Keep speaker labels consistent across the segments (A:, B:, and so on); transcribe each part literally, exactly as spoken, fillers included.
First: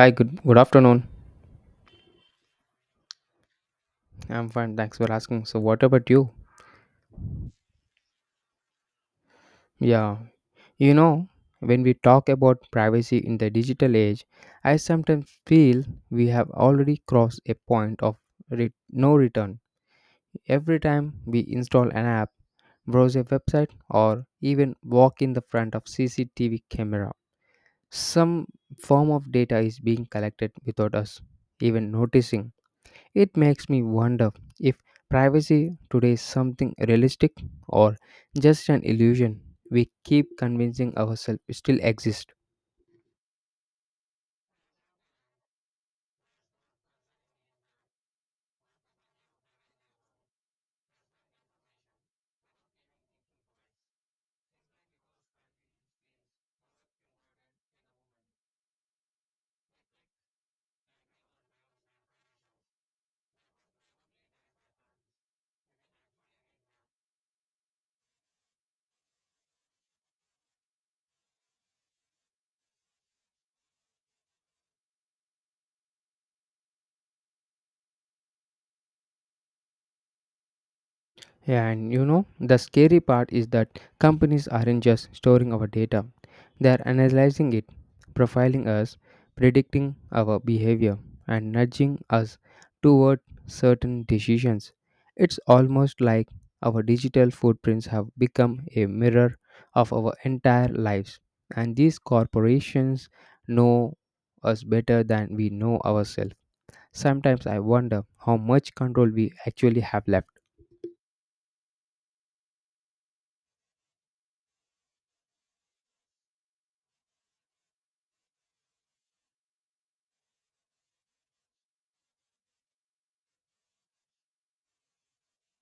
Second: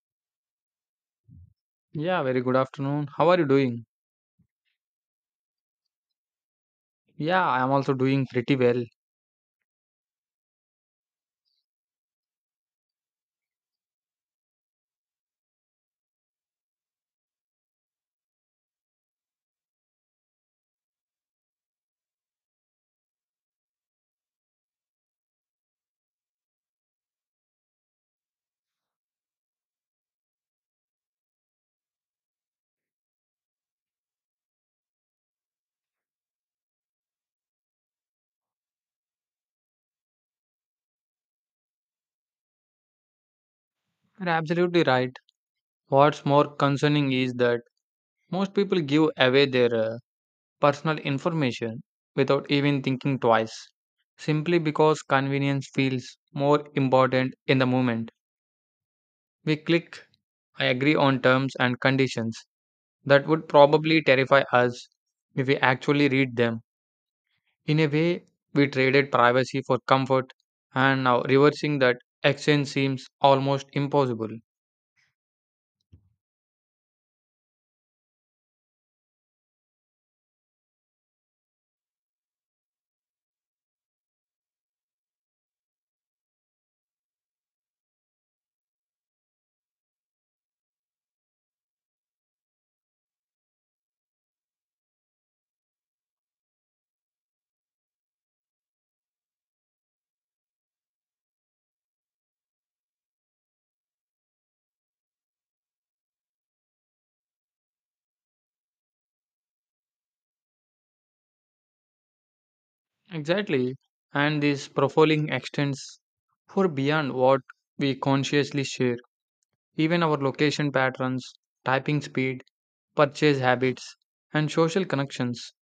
A: Hi, good good afternoon.
B: Yeah, very good afternoon. How are you doing?
A: I'm fine, thanks for asking. So what about you?
B: Yeah, I am also doing pretty well.
A: Yeah. You know, when we talk about privacy in the digital age, I sometimes feel we have already crossed a point of re- no return. Every time we install an app, browse a website, or even walk in the front of C C T V camera, some form of data is being collected without us even noticing. It makes me wonder if privacy today is something realistic or just an illusion we keep convincing ourselves still exists.
B: You're absolutely right. What's more concerning is that most people give away their uh, personal information without even thinking twice, simply because convenience feels more important in the moment. We click, I agree on terms and conditions that would probably terrify us if we actually read them. In a way, we traded privacy for comfort, and now reversing that exchange seems almost impossible.
A: Yeah, and you know, the scary part is that companies aren't just storing our data, they are analyzing it, profiling us, predicting our behavior, and nudging us toward certain decisions. It's almost like our digital footprints have become a mirror of our entire lives, and these corporations know us better than we know ourselves. Sometimes I wonder how much control we actually have left.
B: Exactly. And this profiling extends for beyond what we consciously share. Even our location patterns, typing speed, purchase habits, and social connections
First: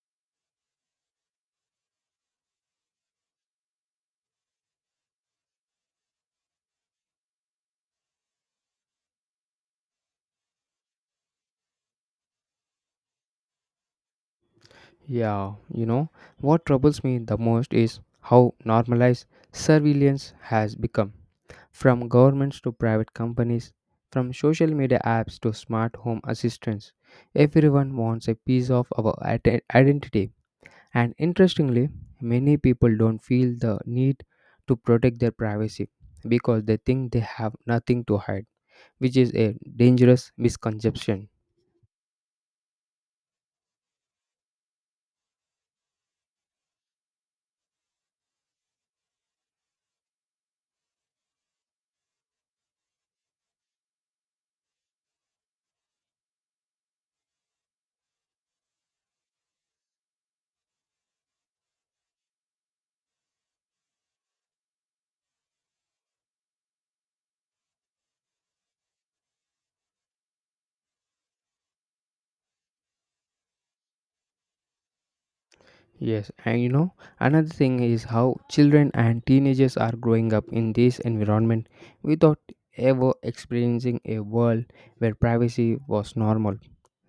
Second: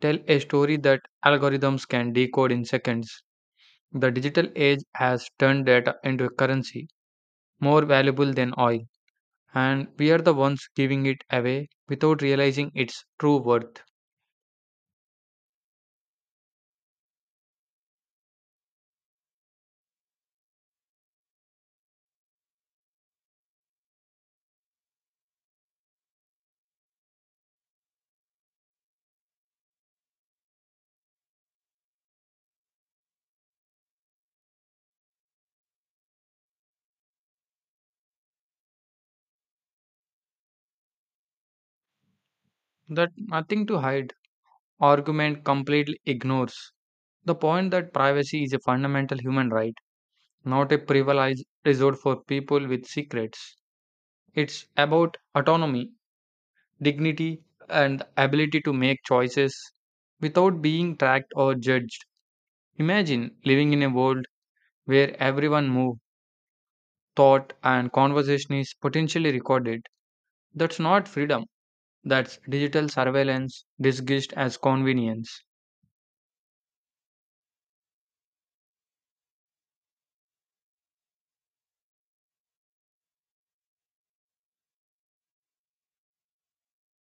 B: tell a story that algorithms can decode in seconds. The digital age has turned data into a currency more valuable than oil, and we are the ones giving it away without realizing its true worth.
A: Yeah, you know, what troubles me the most is how normalized surveillance has become. From governments to private companies, from social media apps to smart home assistants, everyone wants a piece of our ide- identity. And interestingly, many people don't feel the need to protect their privacy because they think they have nothing to hide, which is a dangerous misconception.
B: That nothing to hide argument completely ignores the point that privacy is a fundamental human right, not a privileged resort for people with secrets. It's about autonomy, dignity, and the ability to make choices without being tracked or judged. Imagine living in a world where everyone move, thought, and conversation is potentially recorded. That's not freedom. That's digital surveillance disguised as convenience.
A: Yes, and you know, another thing is how children and teenagers are growing up in this environment without ever experiencing a world where privacy was normal.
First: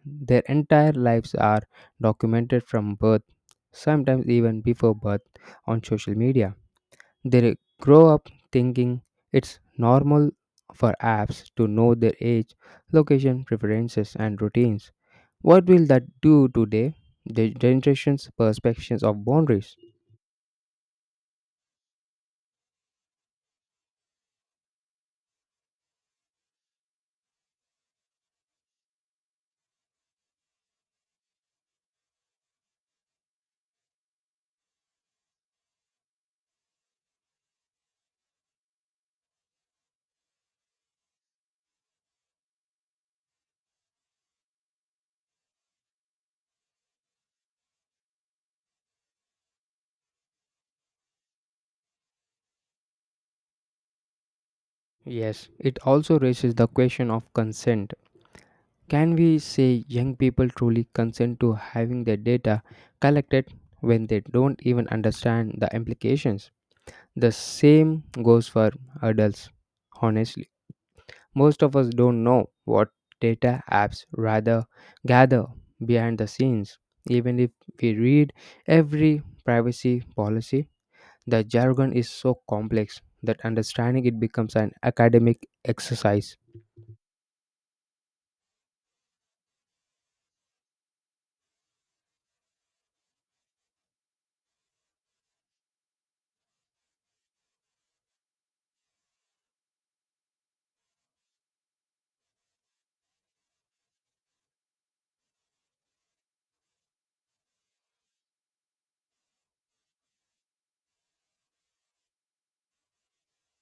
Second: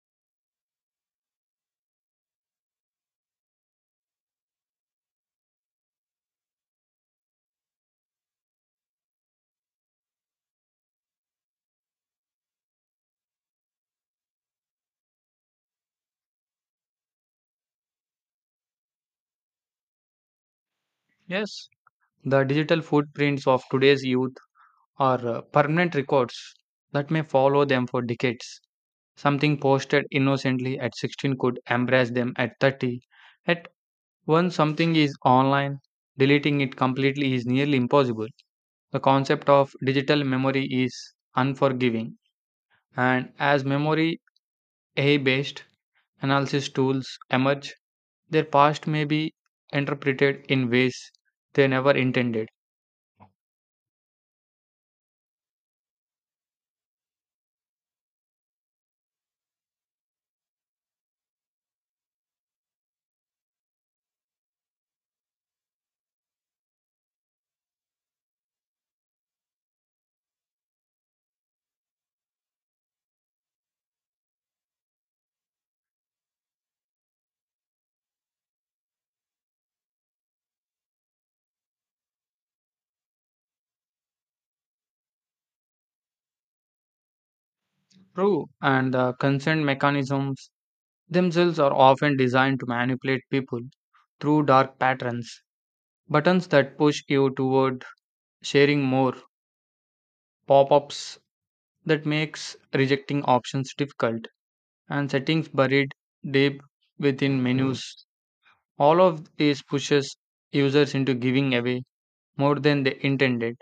A: Their entire lives are documented from birth, sometimes even before birth, on social media. They grow up thinking it's normal for apps to know their age, location, preferences, and routines. What will that do today? The generation's perceptions of boundaries.
B: Yes, the digital footprints of today's youth are uh, permanent records that may follow them for decades. Something posted innocently at sixteen could embrace them at thirty. At once something is online, deleting it completely is nearly impossible. The concept of digital memory is unforgiving, and as memory A I based analysis tools emerge, their past may be interpreted in ways they never intended.
A: Yes, it also raises the question of consent. Can we say young people truly consent to having their data collected when they don't even understand the implications? The same goes for adults, honestly. Most of us don't know what data apps rather gather behind the scenes. Even if we read every privacy policy, the jargon is so complex that understanding it becomes an academic exercise.
B: True, and the consent mechanisms themselves are often designed to manipulate people through dark patterns. Buttons that push you toward sharing more, pop ups that makes rejecting options difficult, and settings buried deep within menus. All of these pushes users into giving away more than they intended.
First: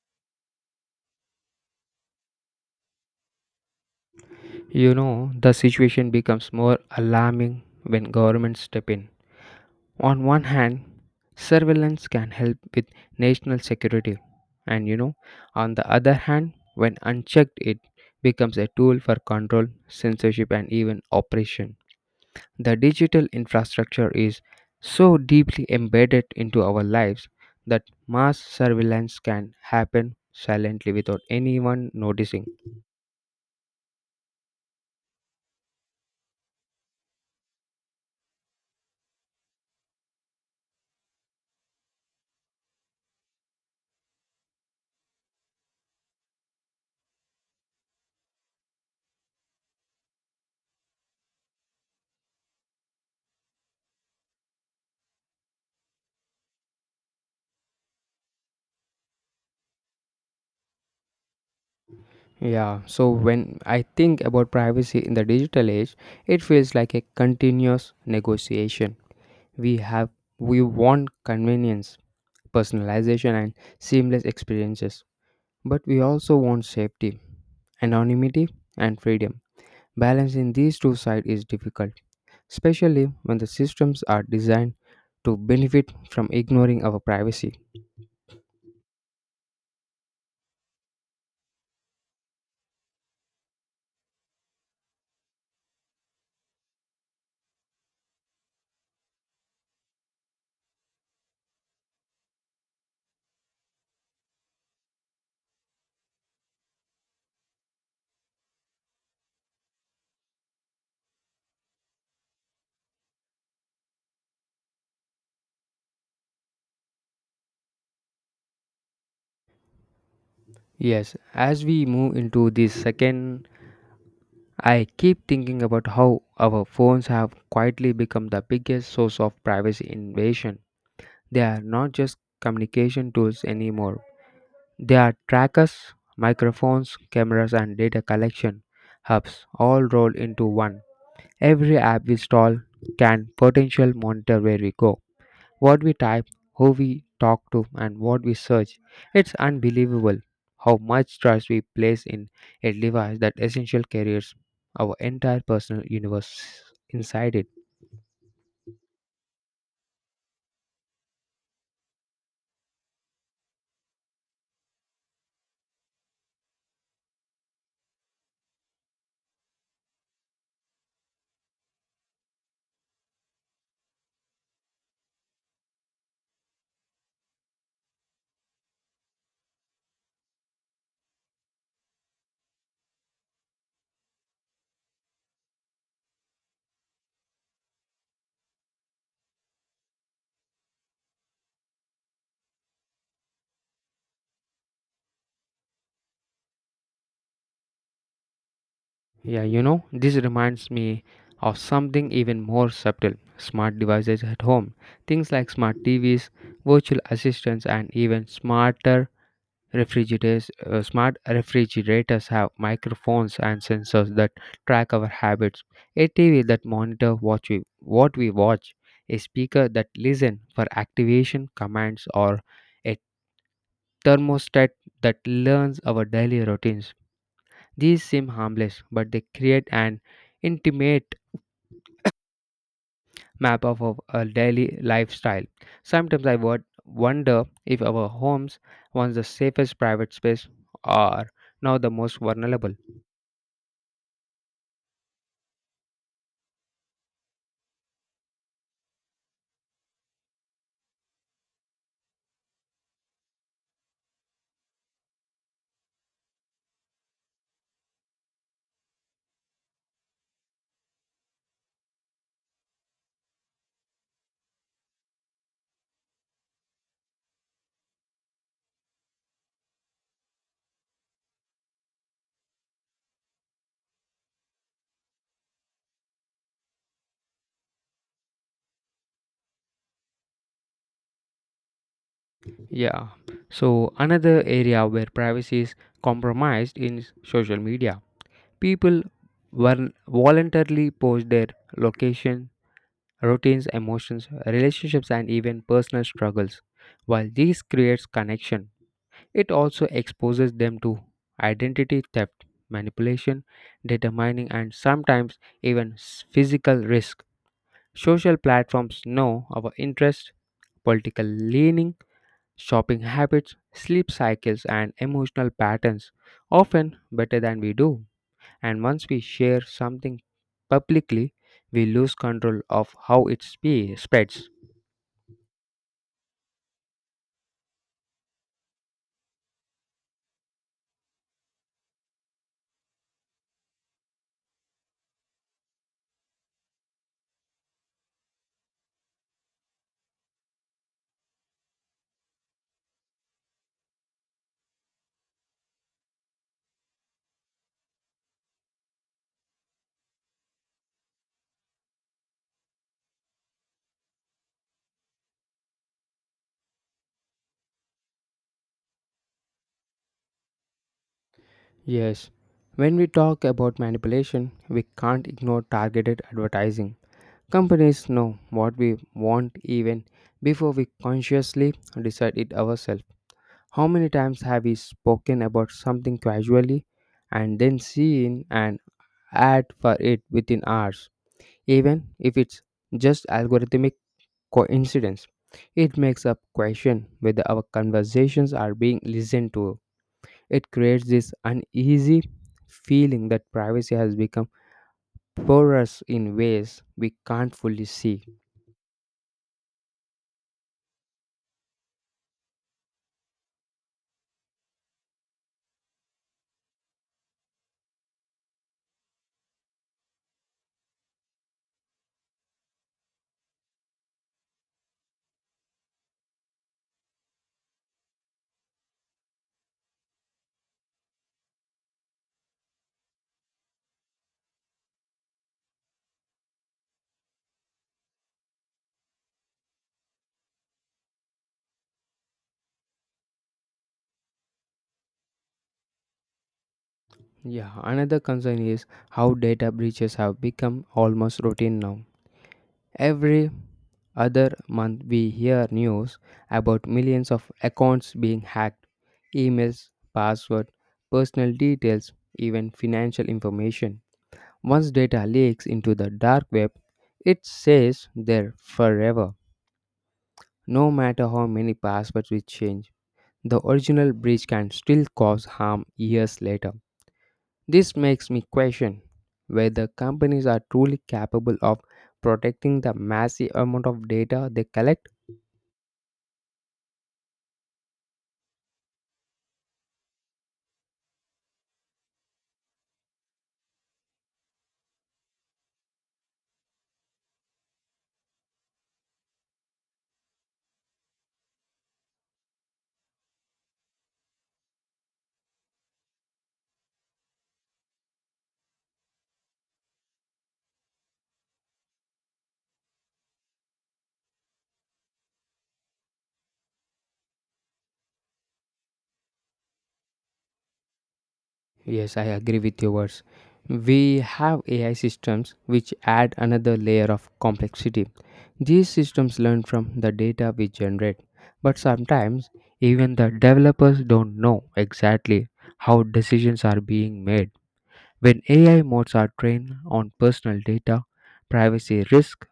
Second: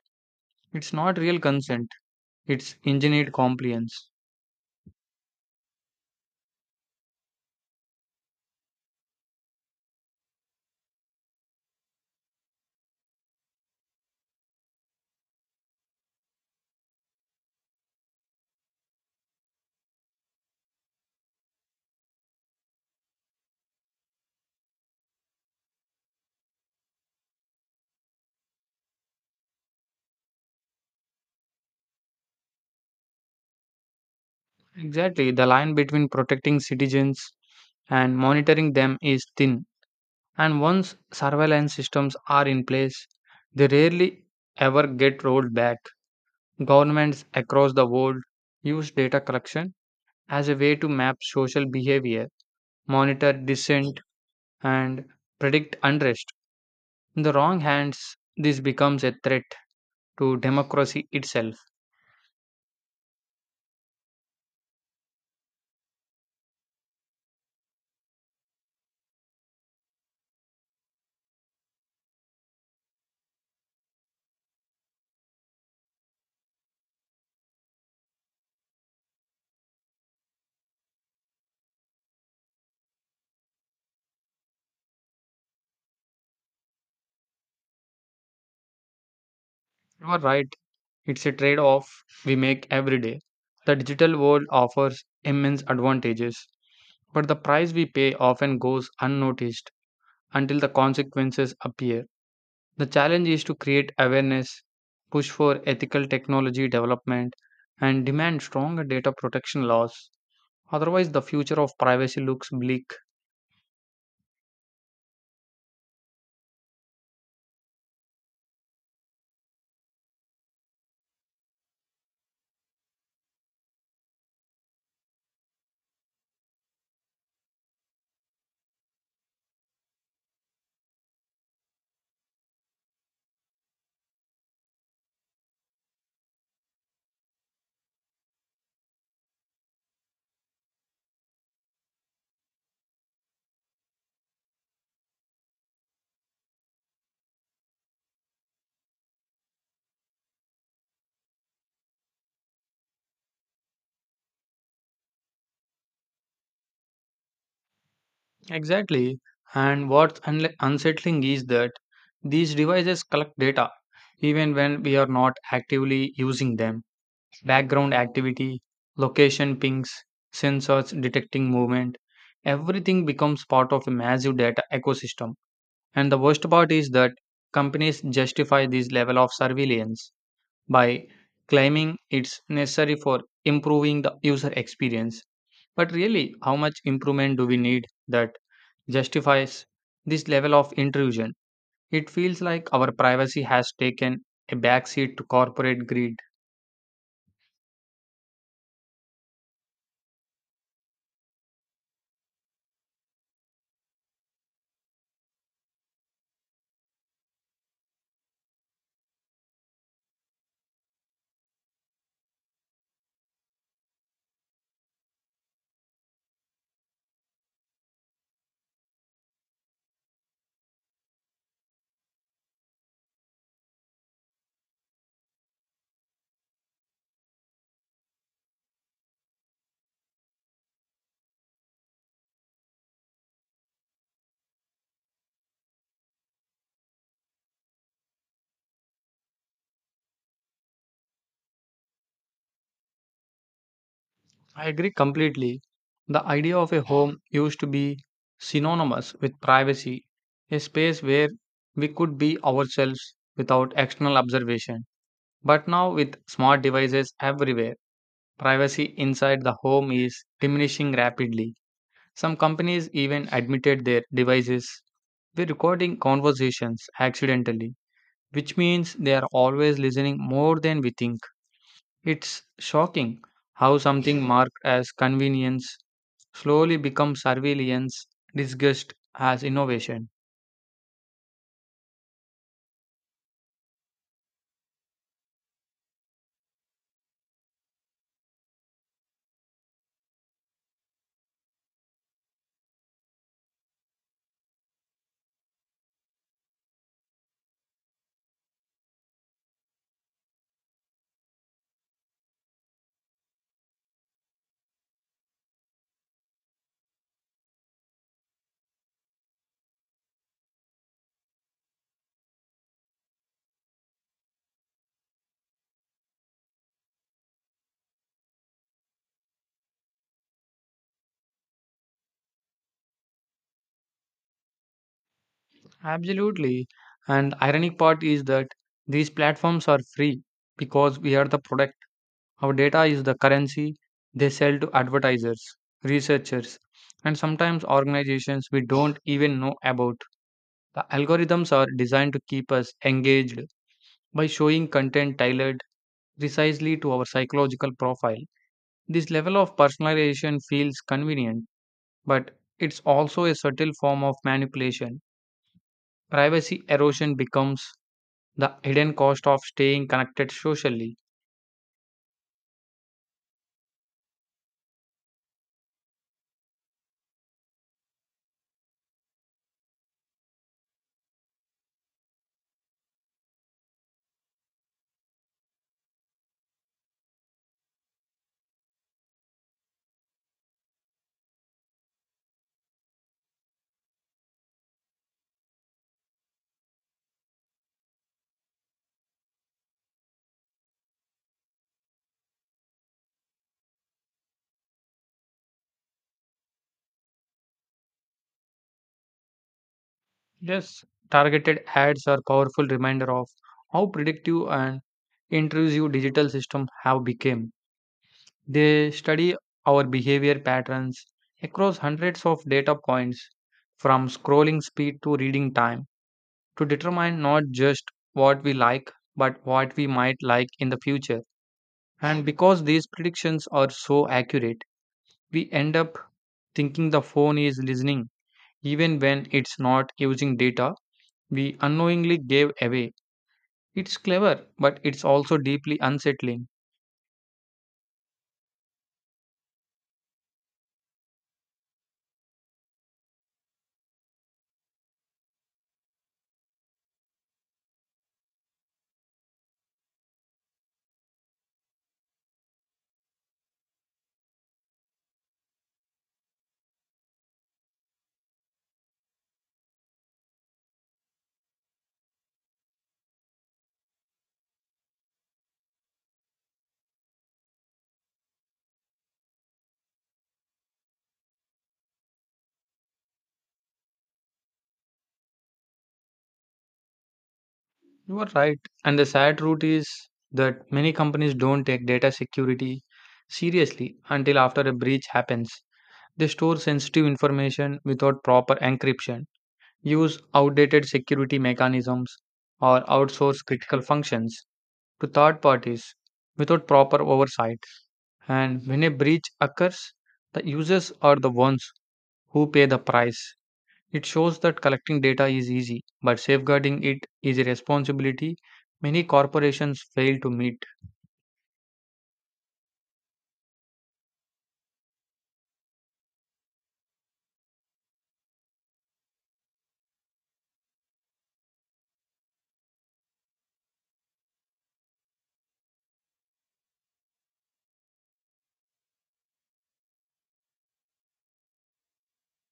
B: It's not real consent, it's engineered compliance.
A: You know, the situation becomes more alarming when governments step in. On one hand, surveillance can help with national security, and you know, on the other hand, when unchecked, it becomes a tool for control, censorship, and even oppression. The digital infrastructure is so deeply embedded into our lives that mass surveillance can happen silently without anyone noticing.
B: Exactly, the line between protecting citizens and monitoring them is thin, and once surveillance systems are in place, they rarely ever get rolled back. Governments across the world use data collection as a way to map social behavior, monitor dissent, and predict unrest. In the wrong hands, this becomes a threat to democracy itself.
A: Yeah, so when I think about privacy in the digital age, it feels like a continuous negotiation we have. We want convenience, personalization, and seamless experiences, but we also want safety, anonymity, and freedom. Balancing these two sides is difficult, especially when the systems are designed to benefit from ignoring our privacy.
B: You are right. It's a trade off we make every day. The digital world offers immense advantages, but the price we pay often goes unnoticed until the consequences appear. The challenge is to create awareness, push for ethical technology development, and demand stronger data protection laws. Otherwise, the future of privacy looks bleak.
A: Yes, as we move into this second, I keep thinking about how our phones have quietly become the biggest source of privacy invasion. They are not just communication tools anymore. They are trackers, microphones, cameras, and data collection hubs all rolled into one. Every app we install can potential monitor where we go, what we type, who we talk to, and what we search. It's unbelievable how much trust we place in a device that essential carries our entire personal universe inside it.
B: Exactly. And what's unle- unsettling is that these devices collect data even when we are not actively using them, background activity, location pings, sensors detecting movement. Everything becomes part of a massive data ecosystem. And the worst part is that companies justify this level of surveillance by claiming it's necessary for improving the user experience. But really, how much improvement do we need that justifies this level of intrusion? It feels like our privacy has taken a backseat to corporate greed.
A: Yeah, you know, this reminds me of something even more subtle: smart devices at home. Things like smart T Vs, virtual assistants, and even smarter refrigerators. Uh, smart refrigerators have microphones and sensors that track our habits, a T V that monitor what we, what we watch, a speaker that listen for activation commands, or a thermostat that learns our daily routines. These seem harmless, but they create an intimate map of our our daily lifestyle. Sometimes I would wonder if our homes, once the safest private space, are now the most vulnerable.
B: I agree completely. The idea of a home used to be synonymous with privacy, a space where we could be ourselves without external observation. But now, with smart devices everywhere, privacy inside the home is diminishing rapidly. Some companies even admitted their devices were recording conversations accidentally, which means they are always listening more than we think. It's shocking how something marked as convenience slowly becomes surveillance disguised as innovation.
A: Yeah. So another area where privacy is compromised is social media. People vol- voluntarily post their location, routines, emotions, relationships, and even personal struggles. While this creates connection, it also exposes them to identity theft, manipulation, data mining, and sometimes even s- physical risk. Social platforms know our interests, political leaning, shopping habits, sleep cycles, and emotional patterns, often better than we do. And once we share something publicly, we lose control of how it spe- spreads.
B: Absolutely. And ironic part is that these platforms are free because we are the product. Our data is the currency they sell to advertisers, researchers, and sometimes organizations we don't even know about. The algorithms are designed to keep us engaged by showing content tailored precisely to our psychological profile. This level of personalization feels convenient, but it's also a subtle form of manipulation. Privacy erosion becomes the hidden cost of staying connected socially.
A: Yes, when we talk about manipulation, we can't ignore targeted advertising. Companies know what we want even before we consciously decide it ourselves. How many times have we spoken about something casually and then seen an ad for it within hours, even if it's just algorithmic coincidence? It makes us question whether our conversations are being listened to. It creates this uneasy feeling that privacy has become porous in ways we can't fully see.
B: Yes, targeted ads are powerful reminder of how predictive and intrusive digital systems have become. They study our behavior patterns across hundreds of data points from scrolling speed to reading time, to determine not just what we like, but what we might like in the future. And because these predictions are so accurate, we end up thinking the phone is listening even when it's not, using data we unknowingly gave away. It's clever, but it's also deeply unsettling.
A: Yeah, another concern is how data breaches have become almost routine now. Every other month, we hear news about millions of accounts being hacked, emails, password, personal details, even financial information. Once data leaks into the dark web, it stays there forever. No matter how many passwords we change, the original breach can still cause harm years later. This makes me question whether companies are truly capable of protecting the massive amount of data they collect.
B: You are right. And the sad truth is that many companies don't take data security seriously until after a breach happens. They store sensitive information without proper encryption, use outdated security mechanisms, or outsource critical functions to third parties without proper oversight. And when a breach occurs, the users are the ones who pay the price. It shows that collecting data is easy, but safeguarding it is a responsibility many corporations fail to meet.
A: Yes, I agree with your words. We have A I systems which add another layer of complexity. These systems learn from the data we generate, but sometimes even the developers don't know exactly how decisions are being made. When A I modes are trained on personal data, privacy risk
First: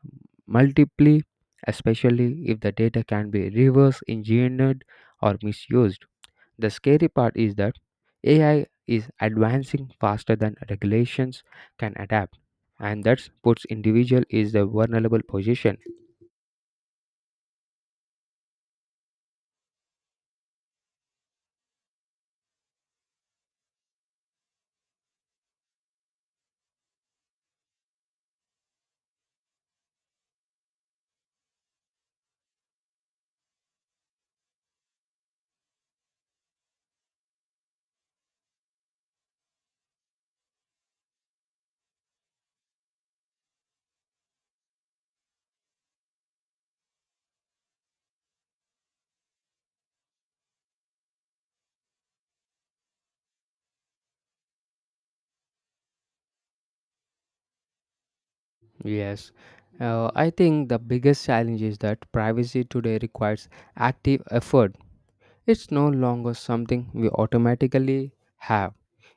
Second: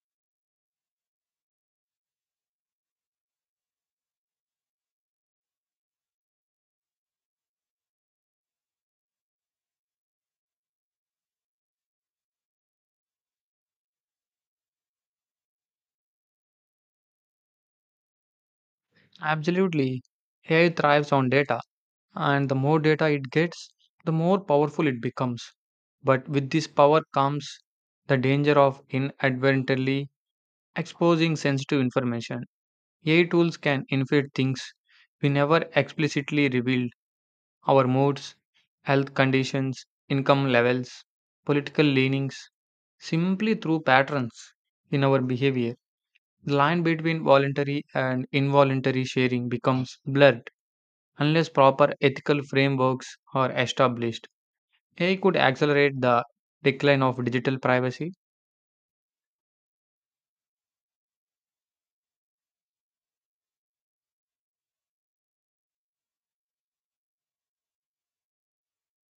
A: multiply, especially if the data can be reverse engineered or misused. The scary part is that A I is advancing faster than regulations can adapt, and that puts individual in a vulnerable position.
B: Absolutely, A I thrives on data, and the more data it gets, the more powerful it becomes. But with this power comes the danger of inadvertently exposing sensitive information. A I tools can infer things we never explicitly revealed, our moods, health conditions, income levels, political leanings, simply through patterns in our behavior. The line between voluntary and involuntary sharing becomes blurred. Unless proper ethical frameworks are established, A I could accelerate the decline of digital privacy.
A: Yes, uh, I think the biggest challenge is that privacy today requires active effort. It's no longer something we automatically have,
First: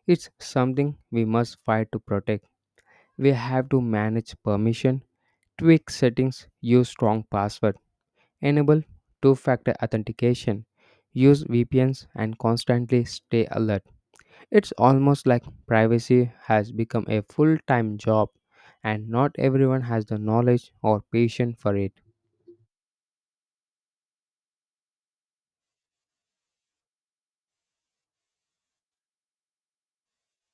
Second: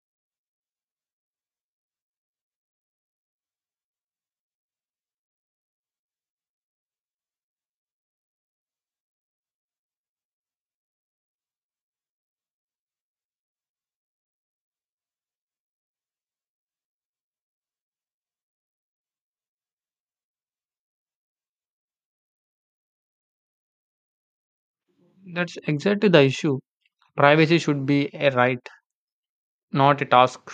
A: it's something we must fight to protect. We have to manage permission, tweak settings, use strong password, enable two factor authentication, use V P Ns, and constantly stay alert. It's almost like privacy has become a full time job, and not everyone has the knowledge or patience for it.
B: That's exactly the issue. Privacy should be a right, not a task.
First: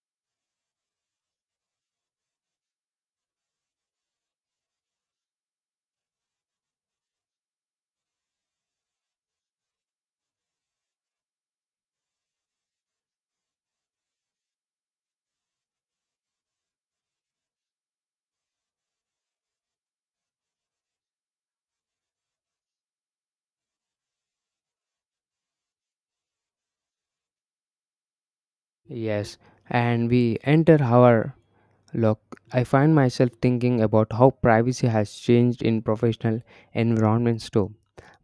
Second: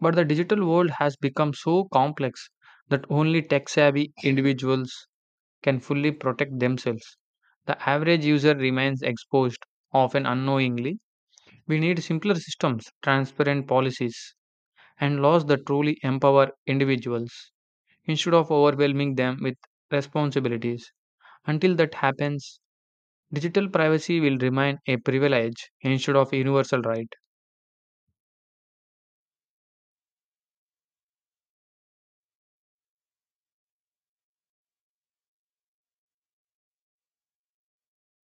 B: But the digital world has become so complex that only tech savvy individuals can fully protect themselves. The average user remains exposed, often unknowingly. We need simpler systems, transparent policies, and laws that truly empower individuals, instead of overwhelming them with responsibilities. Until that happens, digital privacy will remain a privilege instead of a universal right.
A: Yes, and we enter our, look, I find myself thinking about how privacy has changed in professional environments too.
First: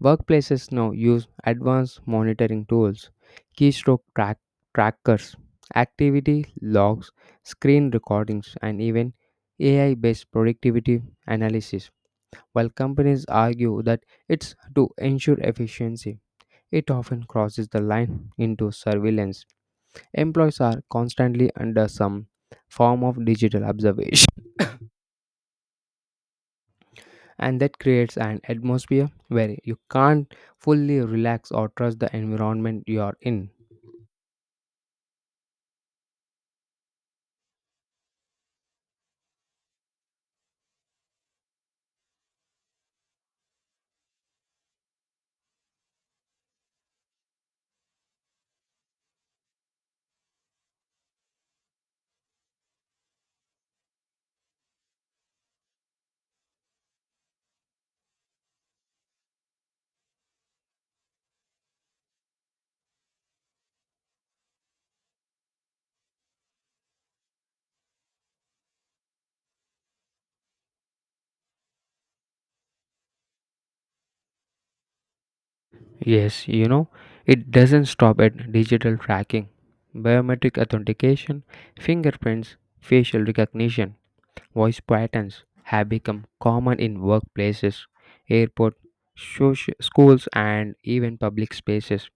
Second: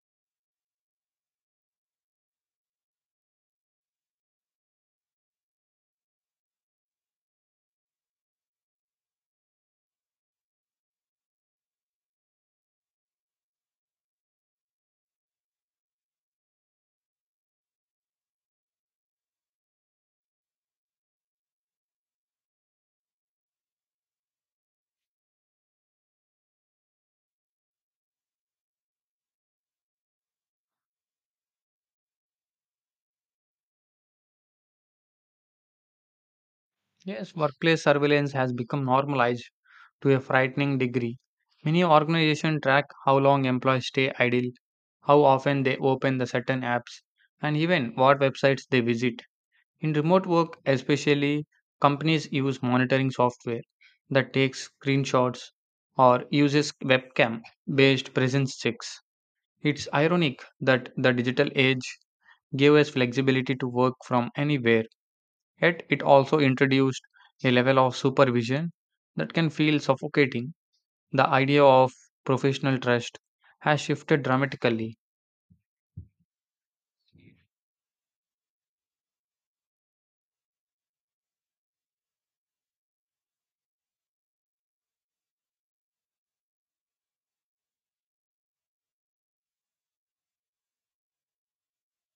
A: Workplaces now use advanced monitoring tools, keystroke track- trackers, activity logs, screen recordings, and even A I based productivity analysis. While companies argue that it's to ensure efficiency, it often crosses the line into surveillance. Employees are constantly under some form of digital observation, and that creates an atmosphere where you can't fully relax or trust the environment you are in.
B: Yes, workplace surveillance has become normalized to a frightening degree. Many organizations track how long employees stay idle, how often they open the certain apps, and even what websites they visit. In remote work, especially, companies use monitoring software that takes screenshots or uses webcam based presence checks. It's ironic that the digital age gave us flexibility to work from anywhere, yet it also introduced a level of supervision that can feel suffocating. The idea of professional trust has shifted dramatically.
A: Yes, you know, it doesn't stop at digital tracking, biometric authentication, fingerprints, facial recognition, voice patterns have become common in workplaces, airports, schools, and even public spaces.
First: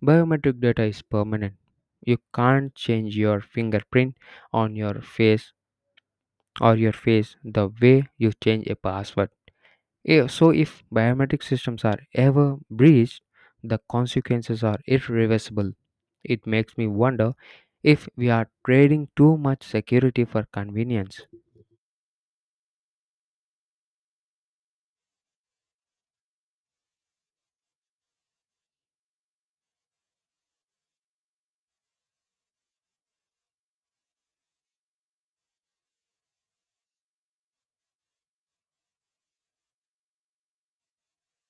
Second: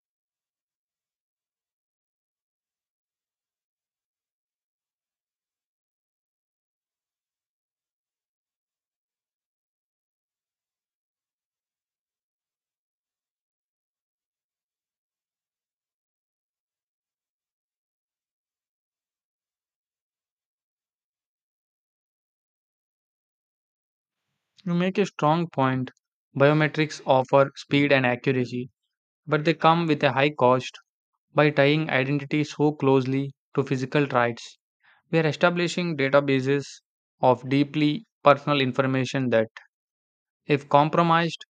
A: Biometric data is permanent. You can't change your fingerprint on your face or your face the way you change a password. Eh, So, if biometric systems are ever breached, the consequences are irreversible. It makes me wonder if we are trading too much security for convenience.
B: You make a strong point. Biometrics offer speed and accuracy, but they come with a high cost by tying identity so closely to physical rights. We are establishing databases of deeply personal information that, if compromised,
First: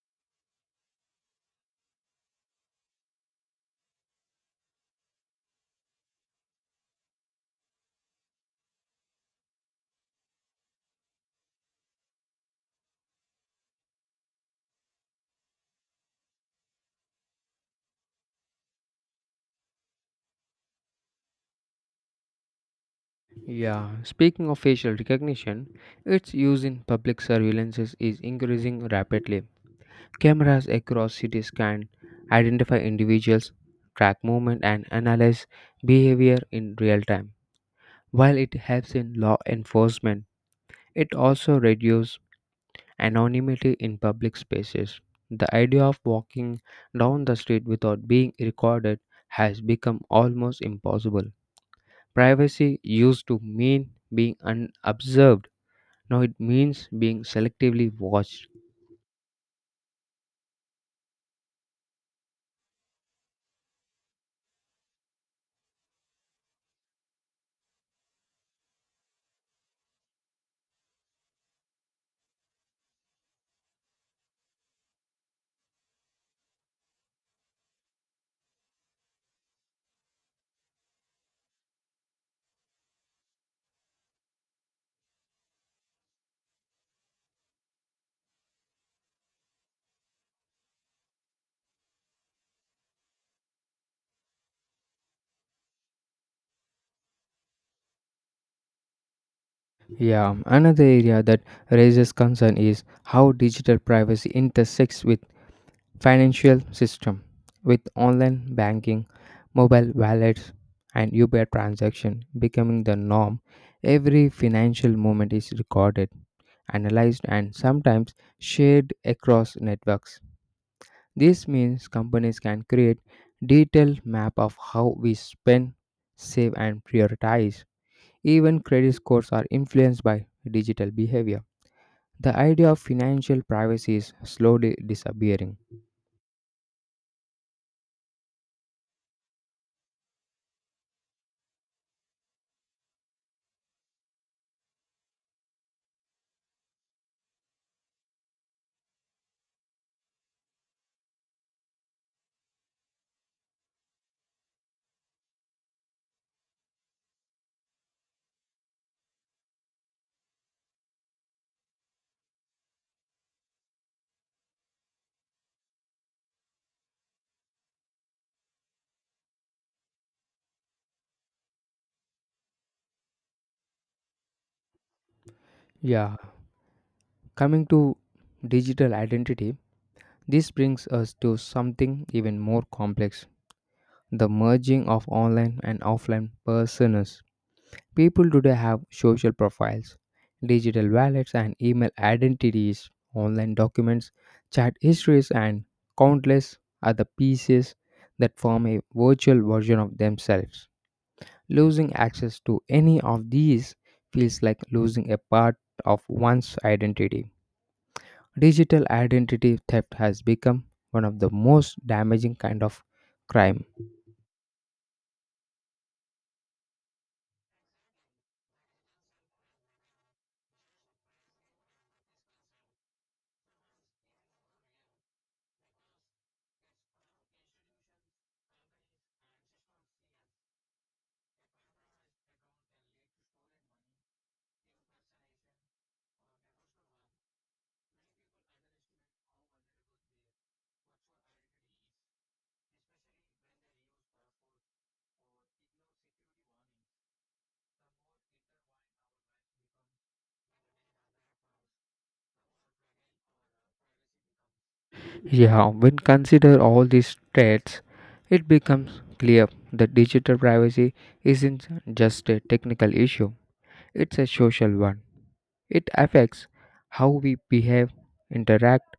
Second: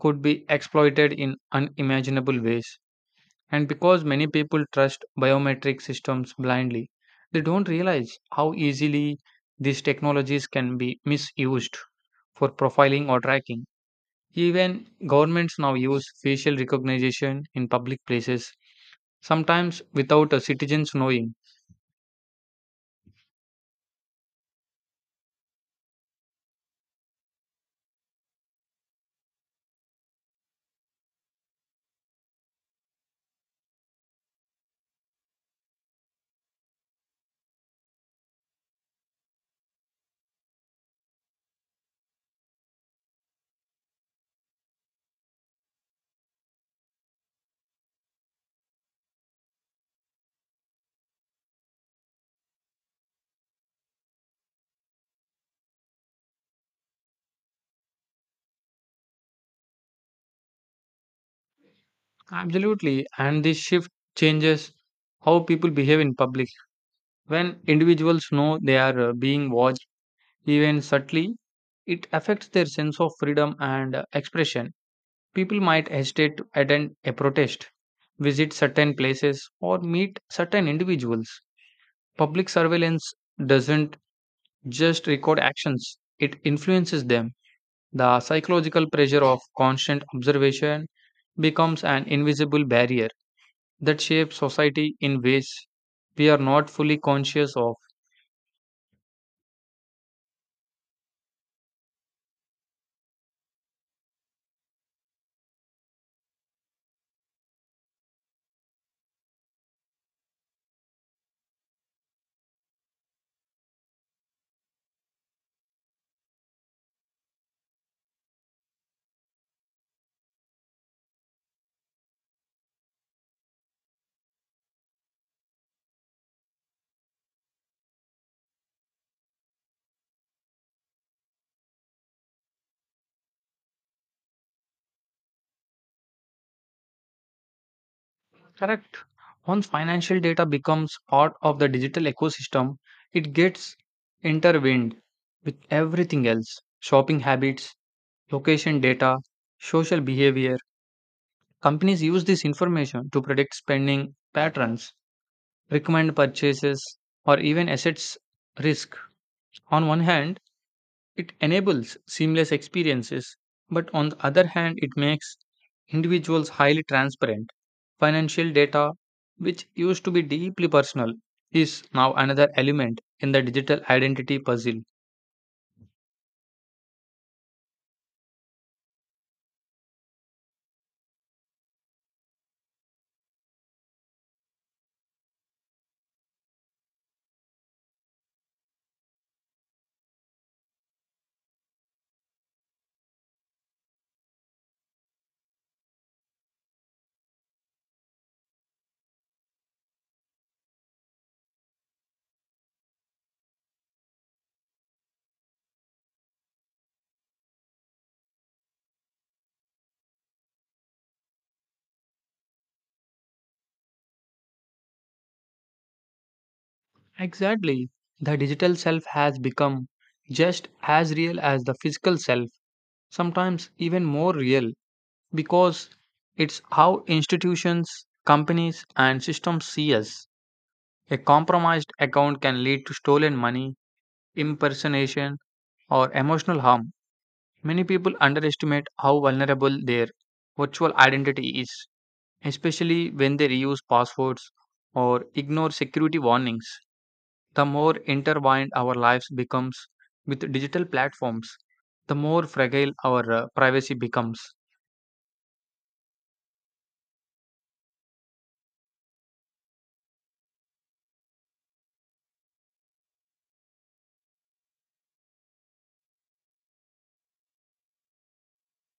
B: could be exploited in unimaginable ways. And because many people trust biometric systems blindly, they don't realize how easily these technologies can be misused for profiling or tracking. Even governments now use facial recognition in public places, sometimes without a citizen's knowing.
A: Yeah, speaking of facial recognition, its use in public surveillances is increasing rapidly. Cameras across cities can identify individuals, track movement, and analyze behavior in real time. While it helps in law enforcement, it also reduces anonymity in public spaces. The idea of walking down the street without being recorded has become almost impossible. Privacy used to mean being unobserved, now it means being selectively watched.
B: Absolutely, and this shift changes how people behave in public. When individuals know they are uh, being watched, even subtly, it affects their sense of freedom and uh, expression. People might hesitate to attend a protest, visit certain places, or meet certain individuals. Public surveillance doesn't just record actions, it influences them. The psychological pressure of constant observation becomes an invisible barrier that shapes society in ways we are not fully conscious of.
A: Yeah, another area that raises concern is how digital privacy intersects with financial system, with online banking, mobile wallets, and Uber transaction becoming the norm. Every financial movement is recorded, analyzed, and sometimes shared across networks. This means companies can create detailed map of how we spend, save, and prioritize. Even credit scores are influenced by digital behavior. The idea of financial privacy is slowly disappearing.
B: Correct. Once financial data becomes part of the digital ecosystem, it gets intertwined with everything else, shopping habits, location data, social behavior. Companies use this information to predict spending patterns, recommend purchases, or even assets risk. On one hand, it enables seamless experiences, but on the other hand, it makes individuals highly transparent. Financial data, which used to be deeply personal, is now another element in the digital identity puzzle.
A: Yeah, coming to digital identity, this brings us to something even more complex: the merging of online and offline personas. People today have social profiles, digital wallets, and email identities, online documents, chat histories, and countless other pieces that form a virtual version of themselves. Losing access to any of these feels like losing a part of one's identity. Digital identity theft has become one of the most damaging kind of crime.
B: Exactly. The digital self has become just as real as the physical self, sometimes even more real, because it's how institutions, companies, and systems see us. A compromised account can lead to stolen money, impersonation, or emotional harm. Many people underestimate how vulnerable their virtual identity is, especially when they reuse passwords or ignore security warnings. The more intertwined our lives becomes with digital platforms, the more fragile our uh, privacy becomes.
A: Yeah, when consider all these threats, it becomes clear that digital privacy isn't just a technical issue, it's a social one. It affects how we behave, interact,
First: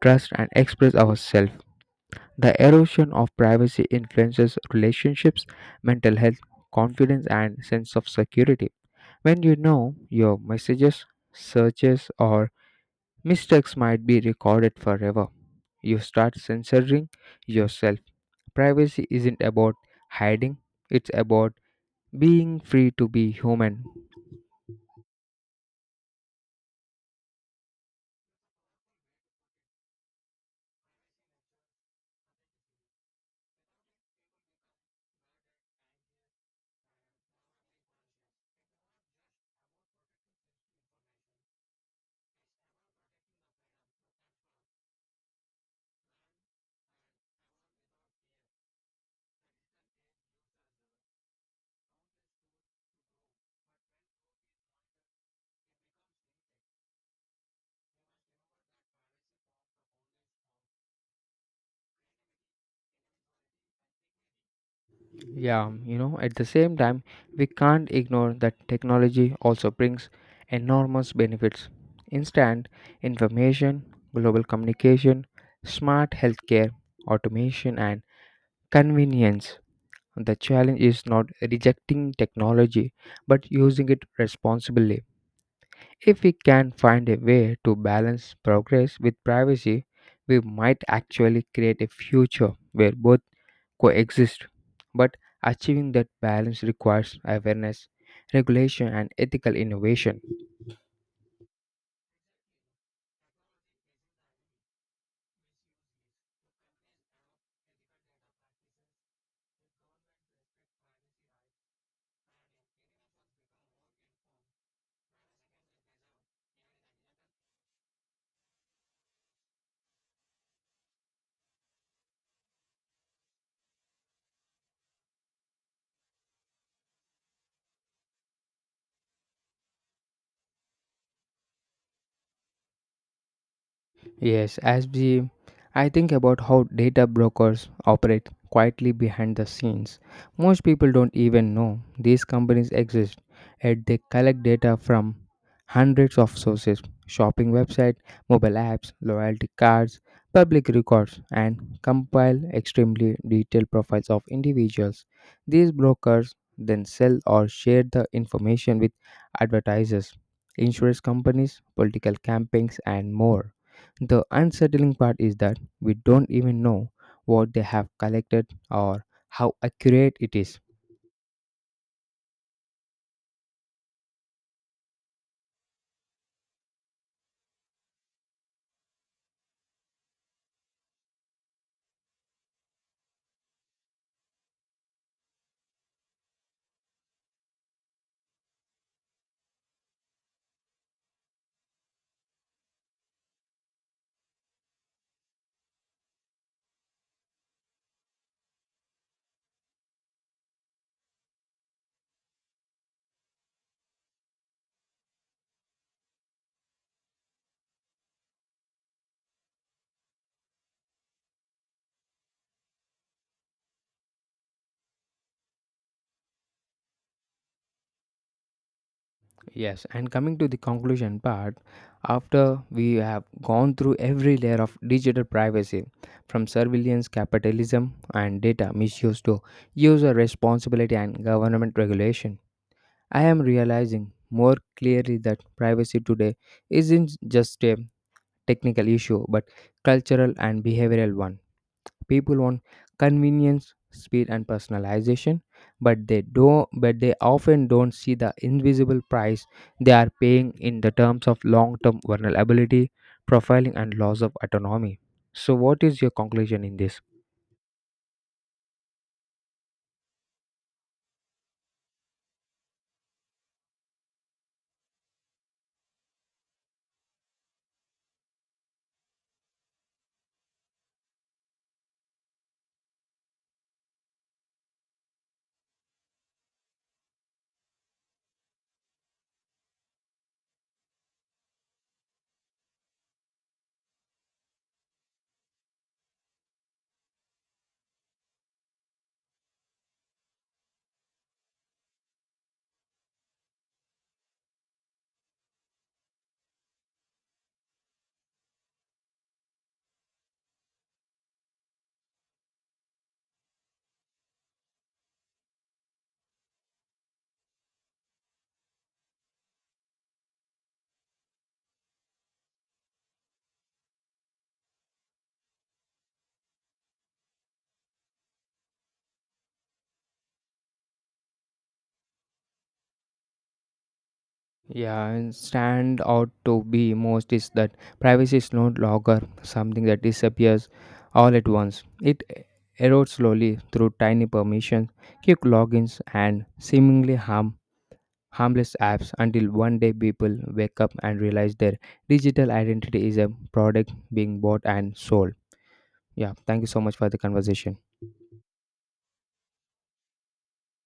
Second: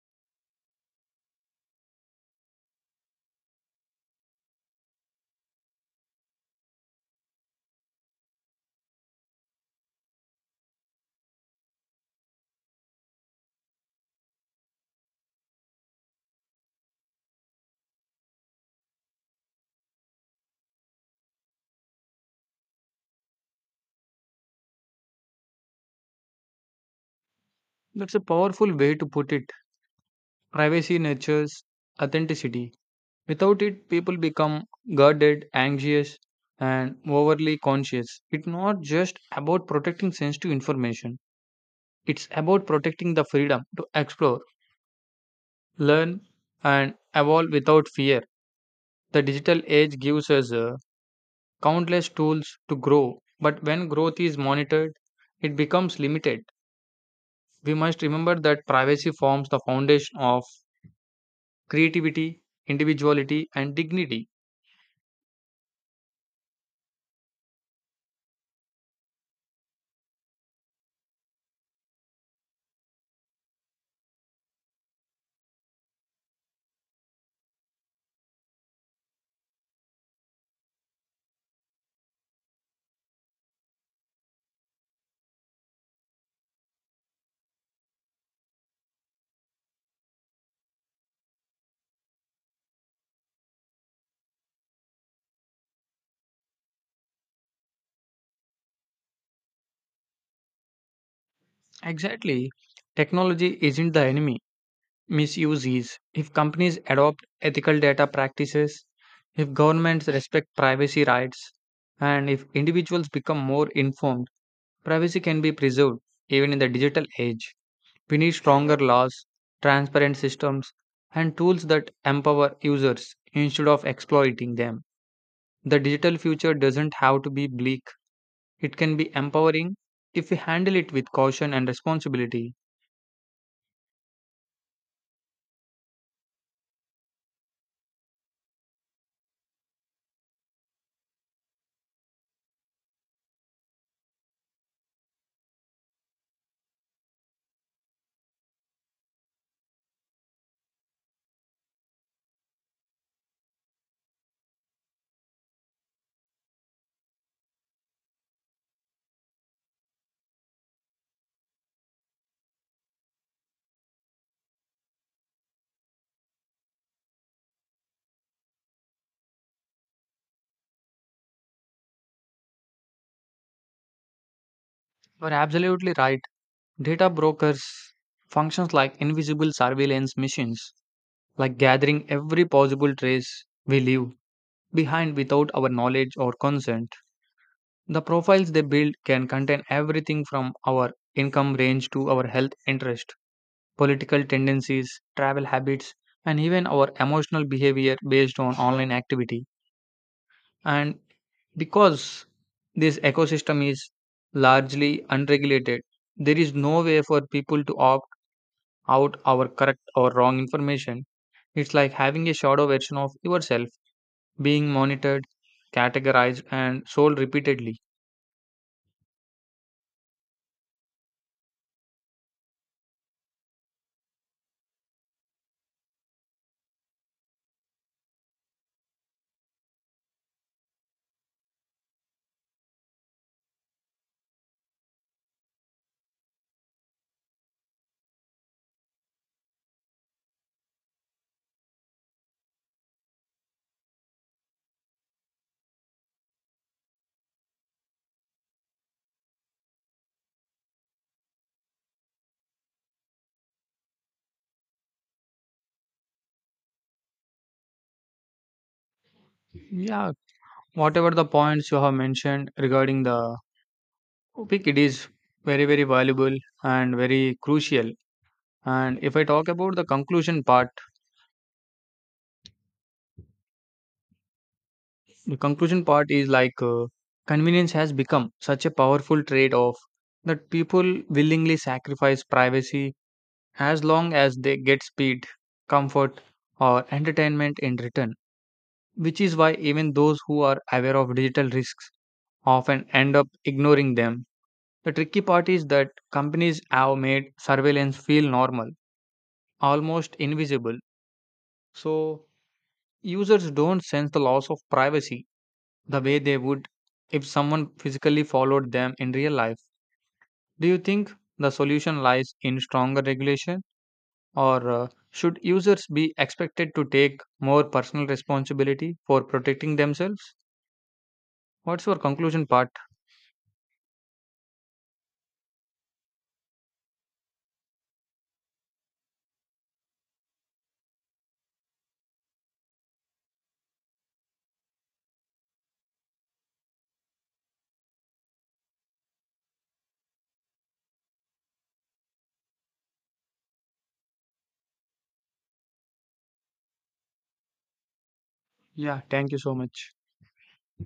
A: trust, and express ourselves. The erosion of privacy influences relationships, mental health, confidence, and sense of security. When you know your messages, searches, or mistakes might be recorded forever, you start censoring yourself. Privacy isn't about hiding, it's about being free to be human.
B: That's a powerful way to put it. Privacy nurtures authenticity. Without it, people become guarded, anxious, and overly conscious. It's not just about protecting sensitive information, it's about protecting the freedom to explore, learn, and evolve without fear. The digital age gives us uh, countless tools to grow, but when growth is monitored, it becomes limited. We must remember that privacy forms the foundation of creativity, individuality, and dignity.
A: Yeah, you know, at the same time, we can't ignore that technology also brings enormous benefits. Instant information, global communication, smart healthcare, automation, and convenience. The challenge is not rejecting technology but using it responsibly. If we can find a way to balance progress with privacy, we might actually create a future where both coexist. But achieving that balance requires awareness, regulation, and ethical innovation.
B: Exactly, technology isn't the enemy, misuses, if companies adopt ethical data practices, if governments respect privacy rights, and if individuals become more informed, privacy can be preserved even in the digital age. We need stronger laws, transparent systems, and tools that empower users instead of exploiting them. The digital future doesn't have to be bleak, it can be empowering if we handle it with caution and responsibility.
A: Yes, as we, I think about how data brokers operate quietly behind the scenes. Most people don't even know these companies exist, and they collect data from hundreds of sources: shopping websites, mobile apps, loyalty cards, public records, and compile extremely detailed profiles of individuals. These brokers then sell or share the information with advertisers, insurance companies, political campaigns, and more. The unsettling part is that we don't even know what they have collected or how accurate it is.
B: You are absolutely right. Data brokers functions like invisible surveillance machines, like gathering every possible trace we leave behind without our knowledge or consent. The profiles they build can contain everything from our income range to our health interest, political tendencies, travel habits, and even our emotional behavior based on online activity. And because this ecosystem is largely unregulated, there is no way for people to opt out our correct or wrong information. It's like having a shadow version of yourself being monitored, categorized, and sold repeatedly.
A: Yes, and coming to the conclusion part, after we have gone through every layer of digital privacy, from surveillance, capitalism, and data misuse to user responsibility and government regulation, I am realizing more clearly that privacy today isn't just a technical issue but cultural and behavioral one. People want convenience, speed, and personalization, but they do not but they often don't see the invisible price they are paying in the terms of long-term vulnerability, profiling, and loss of autonomy. So, what is your conclusion in this?
B: Yeah, whatever the points you have mentioned regarding the topic, it is very, very valuable and very crucial. And if I talk about the conclusion part, the conclusion part is like uh, convenience has become such a powerful trade off that people willingly sacrifice privacy as long as they get speed, comfort, or entertainment in return, which is why even those who are aware of digital risks often end up ignoring them. The tricky part is that companies have made surveillance feel normal, almost invisible, so users don't sense the loss of privacy the way they would if someone physically followed them in real life. Do you think the solution lies in stronger regulation? Or uh, should users be expected to take more personal responsibility for protecting themselves? What's your conclusion part?
A: Yeah, and stand out to be most is that privacy is no longer something that disappears all at once. It erodes slowly through tiny permissions, quick logins, and seemingly harm harmless apps until one day people wake up and realize their digital identity is a product being bought and sold. Yeah, thank you so much for the conversation.
B: Yeah, thank you so much.